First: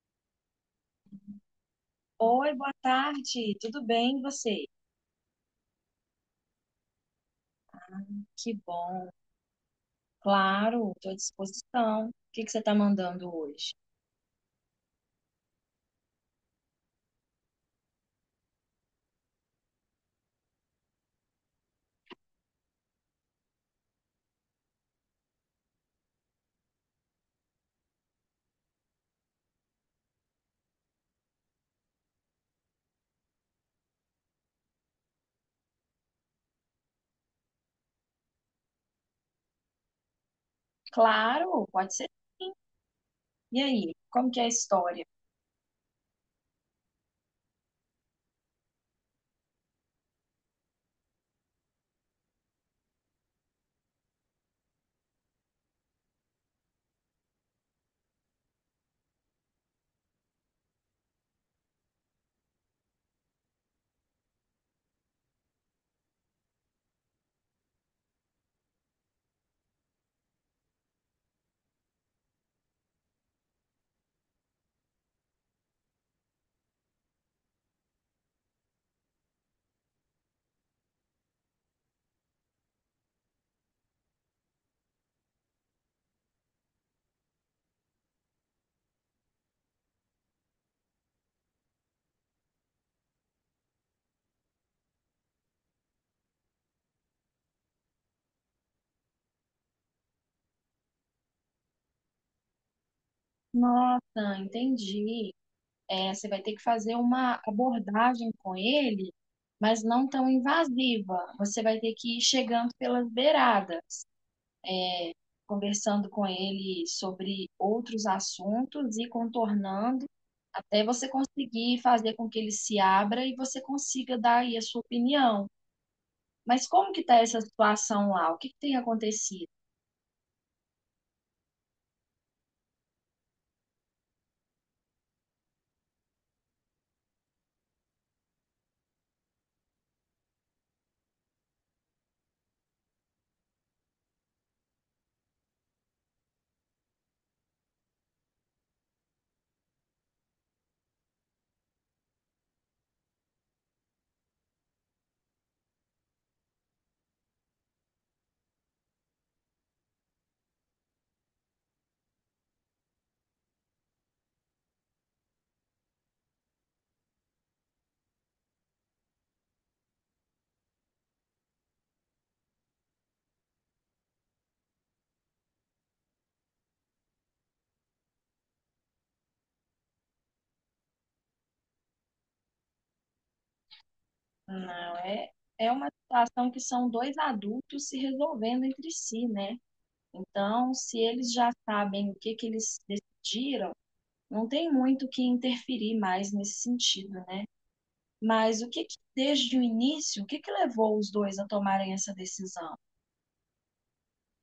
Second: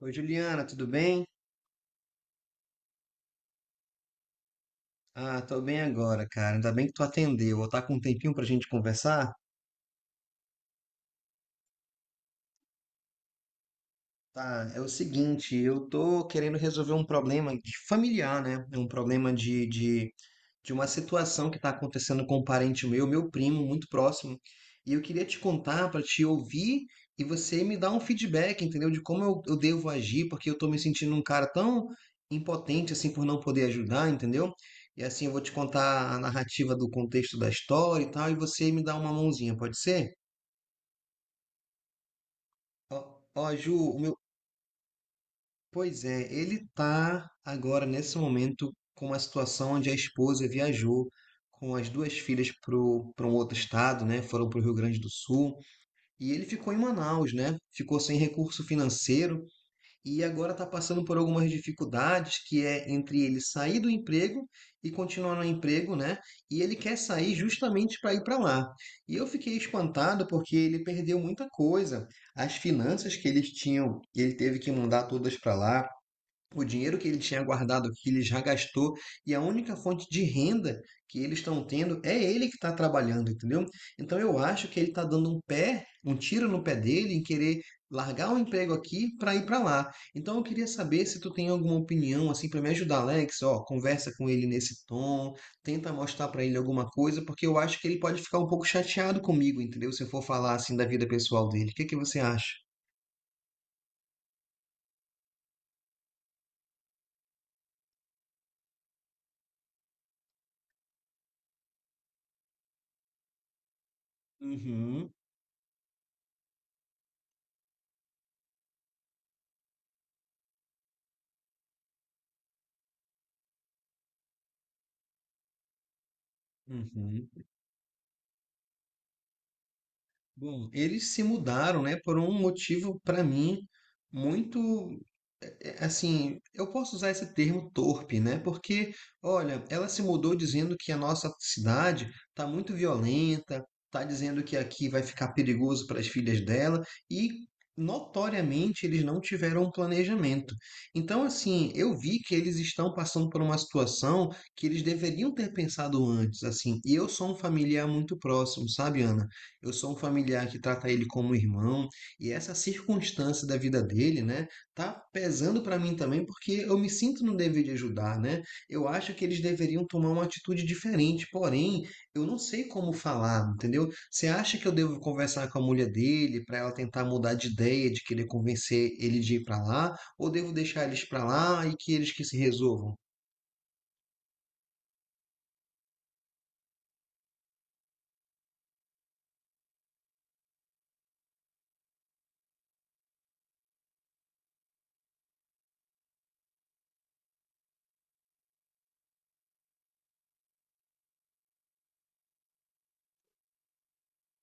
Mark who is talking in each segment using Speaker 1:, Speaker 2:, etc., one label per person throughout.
Speaker 1: Oi, Juliana, tudo bem?
Speaker 2: Oi, boa tarde. Tudo bem e você?
Speaker 1: Tô bem agora, cara. Ainda bem que tu atendeu. Tá com um tempinho pra
Speaker 2: Que
Speaker 1: gente
Speaker 2: bom.
Speaker 1: conversar?
Speaker 2: Claro, estou à disposição. O que você está mandando hoje?
Speaker 1: Tá, é o seguinte, eu tô querendo resolver um problema de familiar, né? É um problema de uma situação que tá acontecendo com um parente meu, meu primo, muito próximo. E eu queria te contar para te ouvir e você me dar um feedback, entendeu? De como eu devo agir, porque eu tô me sentindo um cara tão impotente assim por não poder ajudar, entendeu? E assim eu vou te contar a narrativa do contexto da história e tal, e você me dá uma mãozinha, pode ser?
Speaker 2: Claro, pode ser sim.
Speaker 1: Ó, ó,
Speaker 2: E
Speaker 1: Ju,
Speaker 2: aí,
Speaker 1: o meu,
Speaker 2: como que é a história?
Speaker 1: Pois é, ele tá agora nesse momento com uma situação onde a esposa viajou com as duas filhas para um outro estado, né? Foram para o Rio Grande do Sul e ele ficou em Manaus, né? Ficou sem recurso financeiro e agora está passando por algumas dificuldades que é entre ele sair do emprego e continuar no emprego, né? E ele quer sair justamente para ir para lá. E eu fiquei espantado porque ele perdeu muita coisa, as finanças que eles tinham, ele teve que mandar todas para lá, o dinheiro que ele tinha guardado, que ele já gastou, e a única fonte de renda que eles estão tendo é ele que está trabalhando, entendeu? Então eu acho que ele está dando um tiro no pé dele em querer largar um emprego aqui para ir para lá. Então eu queria saber se tu tem alguma opinião assim para me ajudar, Alex, ó, conversa com ele nesse tom, tenta mostrar para ele alguma coisa, porque eu acho que ele pode ficar um pouco chateado comigo, entendeu? Se eu for falar assim da vida pessoal dele. O que que você acha?
Speaker 2: Nossa, entendi. Você vai ter que fazer uma abordagem com ele, mas não tão invasiva. Você vai ter que ir chegando pelas beiradas,
Speaker 1: Uhum,
Speaker 2: conversando com ele sobre outros assuntos e contornando até você conseguir fazer com que ele se abra e você consiga dar aí a sua opinião. Mas como que está
Speaker 1: uhum.
Speaker 2: essa situação lá? O que tem acontecido?
Speaker 1: Bom, eles se mudaram, né, por um motivo para mim muito assim, eu posso usar esse termo torpe, né? Porque, olha, ela se mudou dizendo que a nossa cidade está muito violenta, está dizendo que aqui vai ficar perigoso para as filhas dela e notoriamente eles não tiveram um planejamento. Então, assim, eu vi que eles estão passando por uma situação que eles deveriam ter pensado antes, assim. E eu sou um familiar muito próximo, sabe, Ana? Eu sou um familiar que trata ele como irmão, e essa circunstância da vida dele, né, tá pesando para mim também, porque eu me sinto no dever de ajudar, né? Eu acho que eles deveriam tomar uma atitude diferente, porém, eu não sei como falar, entendeu? Você acha que eu devo conversar com a mulher dele para ela tentar mudar de ideia, de querer convencer ele de ir para lá, ou devo deixar eles para lá e que eles que se resolvam?
Speaker 2: Não, é, é uma situação que são dois adultos se resolvendo entre si, né? Então, se eles já sabem o que eles decidiram, não tem muito o que interferir mais nesse sentido, né? Mas o que desde o início, o que levou os dois a tomarem essa decisão?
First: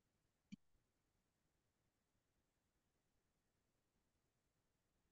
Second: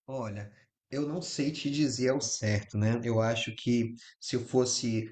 Speaker 1: Olha, eu não sei te dizer ao certo, né? Eu acho que se eu fosse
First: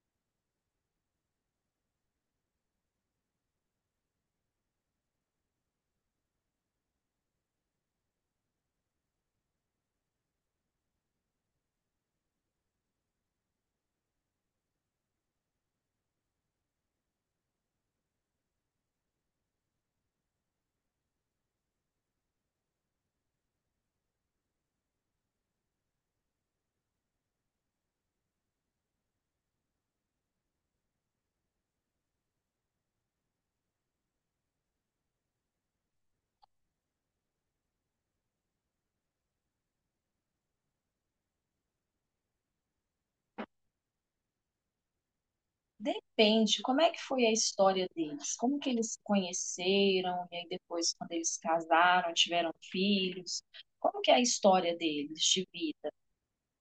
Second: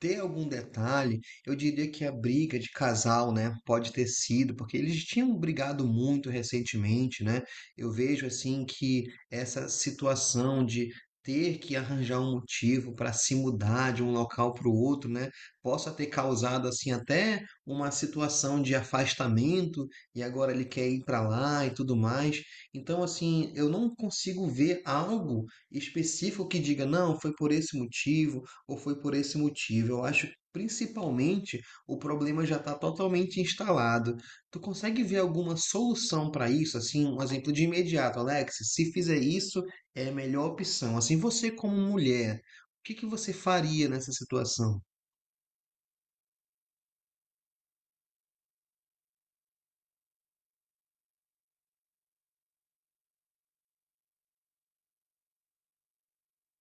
Speaker 1: ter algum detalhe, eu diria que a briga de casal, né, pode ter sido, porque eles tinham brigado muito recentemente, né? Eu vejo assim que essa situação de ter que arranjar um motivo para se mudar de um local para o outro, né, possa ter causado assim até uma situação de afastamento e agora ele quer ir para lá e tudo mais. Então assim, eu não consigo ver algo específico que diga, não, foi por esse motivo ou foi por esse motivo? Eu acho que principalmente o problema já está totalmente instalado. Tu consegue ver alguma solução para isso? Assim, um exemplo de imediato, Alex, se fizer isso, é a melhor opção. Assim, você como mulher, o que que você faria nessa situação?
Speaker 2: Depende, como é que foi a história deles? Como que eles se conheceram? E aí depois, quando eles casaram, tiveram filhos? Como que é a história deles de vida?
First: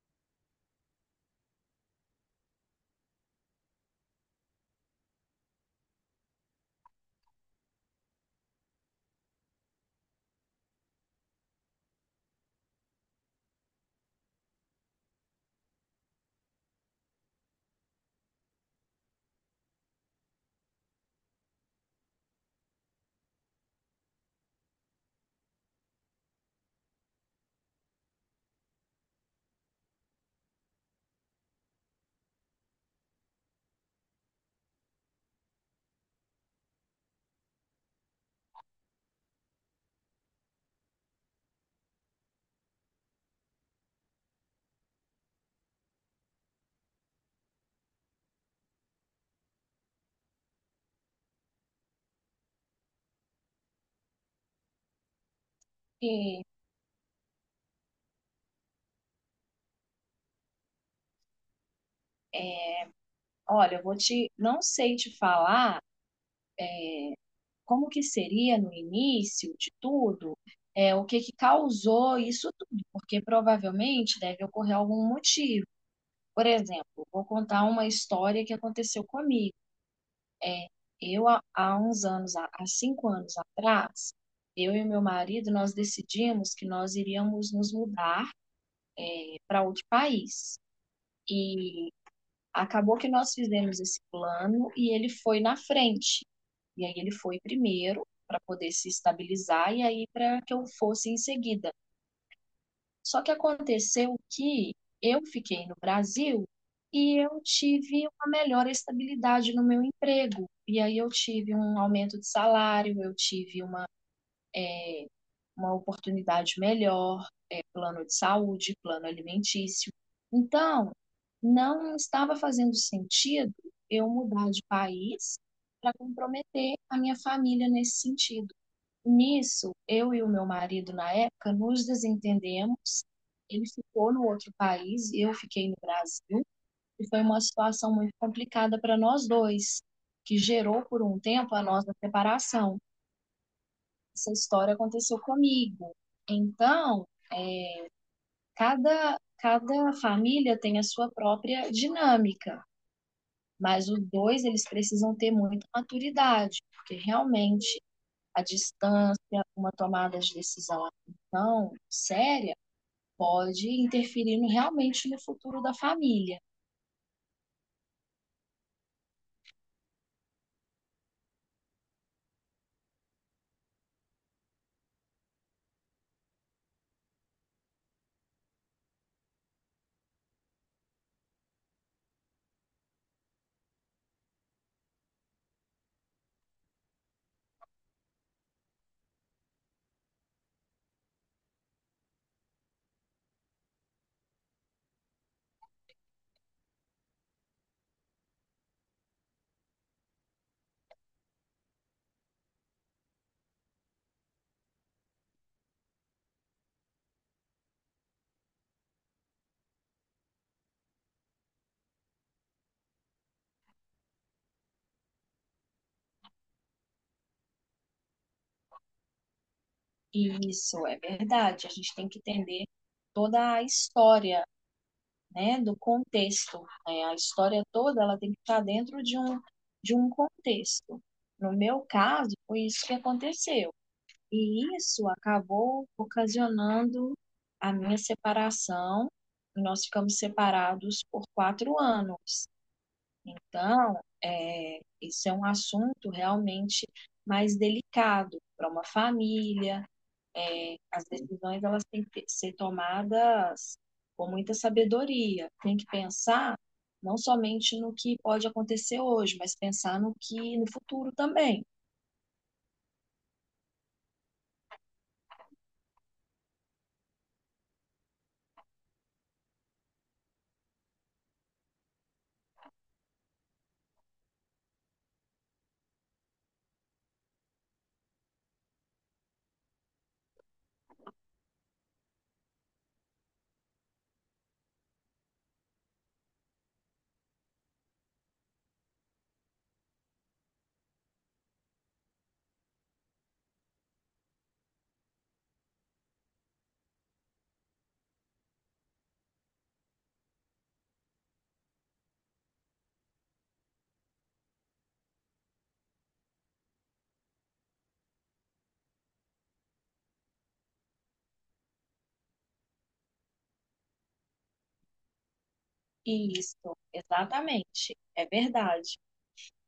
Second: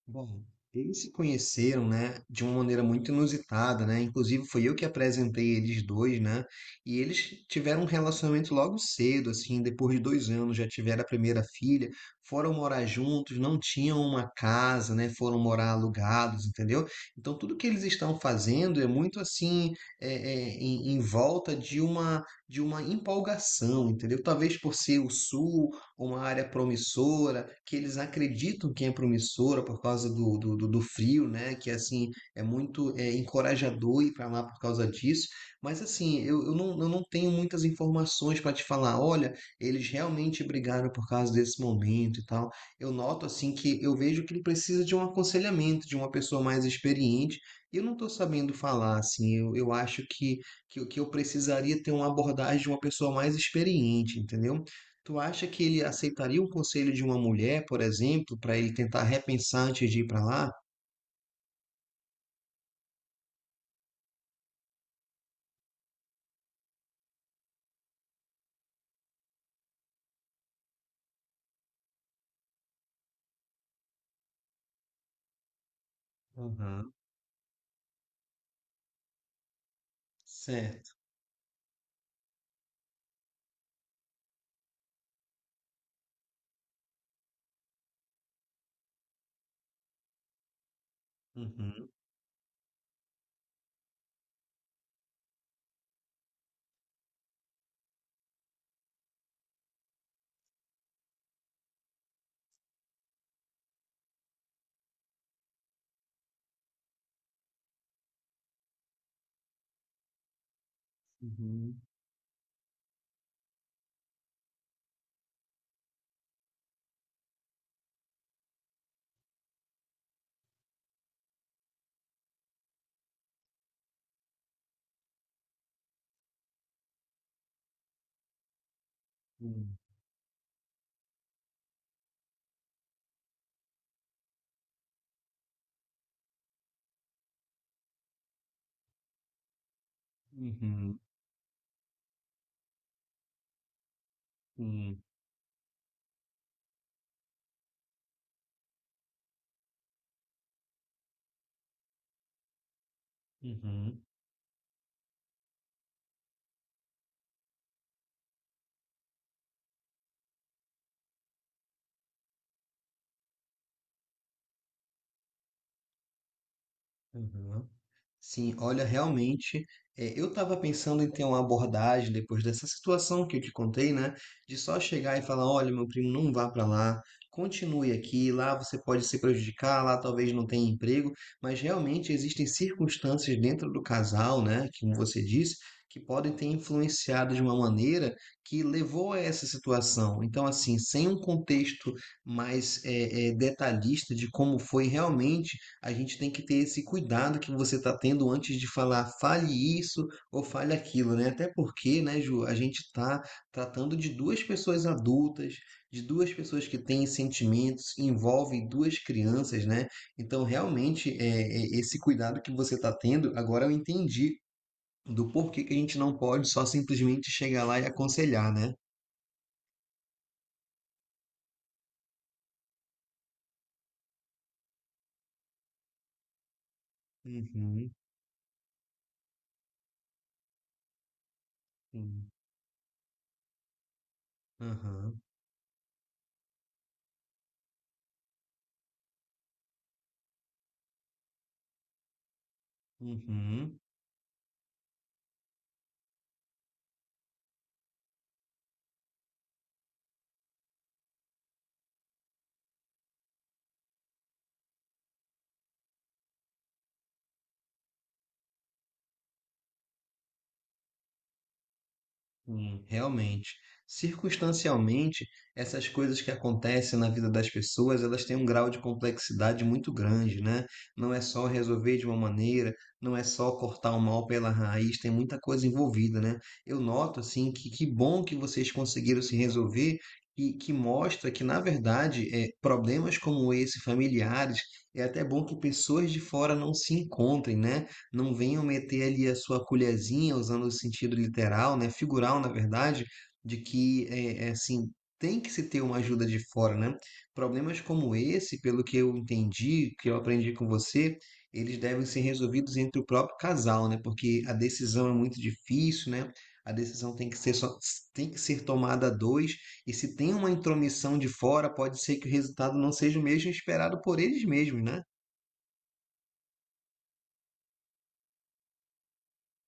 Speaker 1: Bom, eles se conheceram, né, de uma maneira muito inusitada, né? Inclusive foi eu que apresentei eles dois, né? E eles tiveram um relacionamento logo cedo, assim, depois de dois anos já tiveram a primeira filha, foram morar juntos, não tinham uma casa, né? Foram morar alugados, entendeu? Então tudo que eles estão fazendo é muito assim, em volta de uma empolgação, entendeu? Talvez por ser o sul, uma área promissora, que eles acreditam que é promissora por causa do frio, né? Que assim é muito encorajador ir para lá por causa disso. Mas assim, eu não tenho muitas informações para te falar. Olha, eles realmente brigaram por causa desse momento e tal. Eu noto assim que eu vejo que ele precisa de um aconselhamento, de uma pessoa mais experiente. E eu não estou sabendo falar, assim, eu acho que eu precisaria ter uma abordagem de uma pessoa mais experiente, entendeu? Tu acha que ele aceitaria
Speaker 2: E,
Speaker 1: o conselho de uma mulher, por exemplo, para ele tentar repensar antes de ir para lá?
Speaker 2: olha, não sei te falar como que seria no início de tudo, o que que causou isso tudo, porque provavelmente deve ocorrer algum motivo. Por
Speaker 1: Aham,
Speaker 2: exemplo, vou contar uma história que aconteceu comigo.
Speaker 1: certo.
Speaker 2: Eu, há uns anos, há 5 anos atrás, eu e meu marido, nós decidimos que nós iríamos nos mudar para outro país.
Speaker 1: Uhum,
Speaker 2: E acabou que nós fizemos esse plano e ele foi na frente. E aí ele foi primeiro para poder se estabilizar e aí para que eu fosse em seguida. Só que aconteceu que eu fiquei no Brasil e eu tive uma melhor estabilidade no meu emprego. E aí eu tive um
Speaker 1: uhum,
Speaker 2: aumento de salário, eu tive uma oportunidade melhor, plano de saúde, plano alimentício. Então, não estava fazendo sentido eu mudar de país para comprometer a minha família nesse sentido. Nisso,
Speaker 1: uhum,
Speaker 2: eu e o meu marido, na época, nos desentendemos. Ele ficou no outro país, eu fiquei no Brasil, e foi uma situação muito complicada para nós dois, que gerou
Speaker 1: uhum,
Speaker 2: por um tempo a nossa separação. Essa história
Speaker 1: uhum,
Speaker 2: aconteceu comigo. Então, cada família tem a sua própria dinâmica, mas os
Speaker 1: uhum,
Speaker 2: dois eles precisam ter muita maturidade, porque realmente a distância, uma tomada de decisão assim tão séria pode interferir realmente no futuro da família.
Speaker 1: uhum. Sim, olha, realmente, eu estava pensando em ter uma abordagem depois dessa situação que eu te contei, né? De só chegar e falar, olha, meu primo, não vá para lá, continue aqui, lá você pode se prejudicar, lá talvez não tenha emprego, mas realmente existem circunstâncias dentro do casal, né? que, como você disse, que podem ter influenciado de uma maneira que levou a essa situação. Então, assim, sem um contexto mais detalhista de como foi realmente, a gente tem que ter esse cuidado que você está tendo antes de falar, fale isso ou fale aquilo, né? Até porque, né, Ju, a gente está tratando de duas pessoas adultas, de duas pessoas que têm sentimentos, envolvem duas crianças, né? Então, realmente, esse cuidado que você está tendo, agora eu entendi do porquê que a gente não pode só simplesmente chegar lá e aconselhar, né?
Speaker 2: E isso é verdade. A gente tem que entender toda a história, né, do contexto. Né? A história
Speaker 1: Uhum,
Speaker 2: toda ela tem que estar dentro de um contexto. No meu
Speaker 1: sim.
Speaker 2: caso, foi isso que aconteceu. E isso
Speaker 1: Aham,
Speaker 2: acabou ocasionando a minha separação. Nós ficamos separados por 4 anos.
Speaker 1: uhum.
Speaker 2: Então, isso é um assunto realmente mais delicado para uma família. As decisões elas têm que ser tomadas com muita sabedoria. Tem que pensar não somente no que pode acontecer hoje, mas pensar no que no futuro também.
Speaker 1: Sim, realmente. Circunstancialmente, essas coisas que acontecem na vida das pessoas, elas têm um grau de complexidade muito grande, né? Não é só resolver de uma maneira, não é só cortar o mal pela raiz, tem muita coisa envolvida, né? Eu noto, assim, que bom que vocês conseguiram se resolver e que mostra que, na verdade, problemas como esse, familiares, é até bom que pessoas de fora não se encontrem, né? Não venham meter ali a sua colherzinha, usando o sentido literal, né, figural, na verdade, de que, assim, tem que se ter uma ajuda de fora, né? Problemas como esse, pelo que eu entendi, que eu aprendi com você, eles devem ser resolvidos entre o próprio casal, né? Porque a decisão é muito difícil, né? A decisão tem que ser só, tem que ser tomada a dois, e se tem uma intromissão de fora, pode ser que o resultado não seja o mesmo esperado por eles mesmos, né?
Speaker 2: Isso, exatamente, é verdade.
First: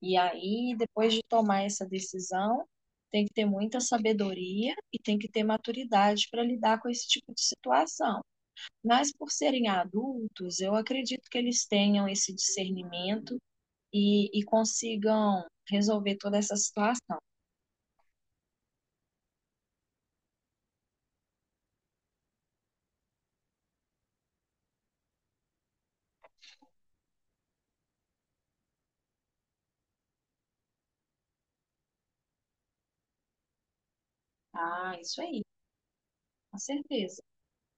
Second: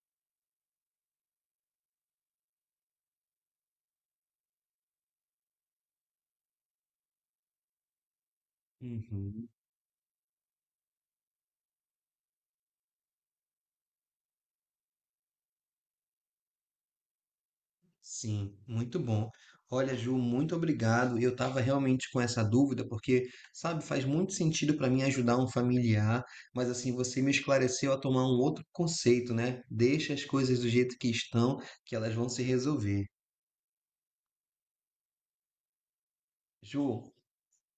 Speaker 2: E aí, depois de tomar essa decisão, tem que ter muita sabedoria e tem que ter maturidade para lidar com esse tipo de situação. Mas por
Speaker 1: Uhum.
Speaker 2: serem adultos, eu acredito que eles tenham esse discernimento e consigam resolver toda essa situação.
Speaker 1: Sim, muito bom. Olha, Ju, muito obrigado. Eu estava realmente com essa dúvida, porque, sabe, faz muito sentido para mim ajudar um familiar, mas assim, você me esclareceu a tomar um outro conceito, né? Deixa as coisas do jeito que estão, que elas vão se resolver.
Speaker 2: Ah, isso aí, com
Speaker 1: Ju,
Speaker 2: certeza.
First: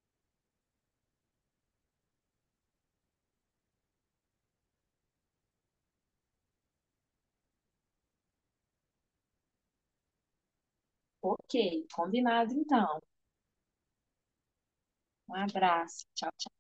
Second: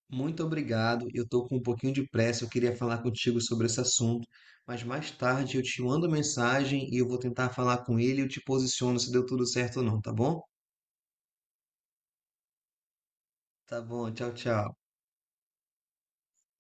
Speaker 1: muito obrigado. Eu estou com um pouquinho de pressa, eu queria falar contigo sobre esse assunto, mas mais tarde eu te mando mensagem e eu vou tentar falar com ele e eu te posiciono se deu tudo certo ou não, tá bom?
Speaker 2: Ok, combinado então.
Speaker 1: Tá bom, tchau, tchau.
Speaker 2: Um abraço. Tchau, tchau.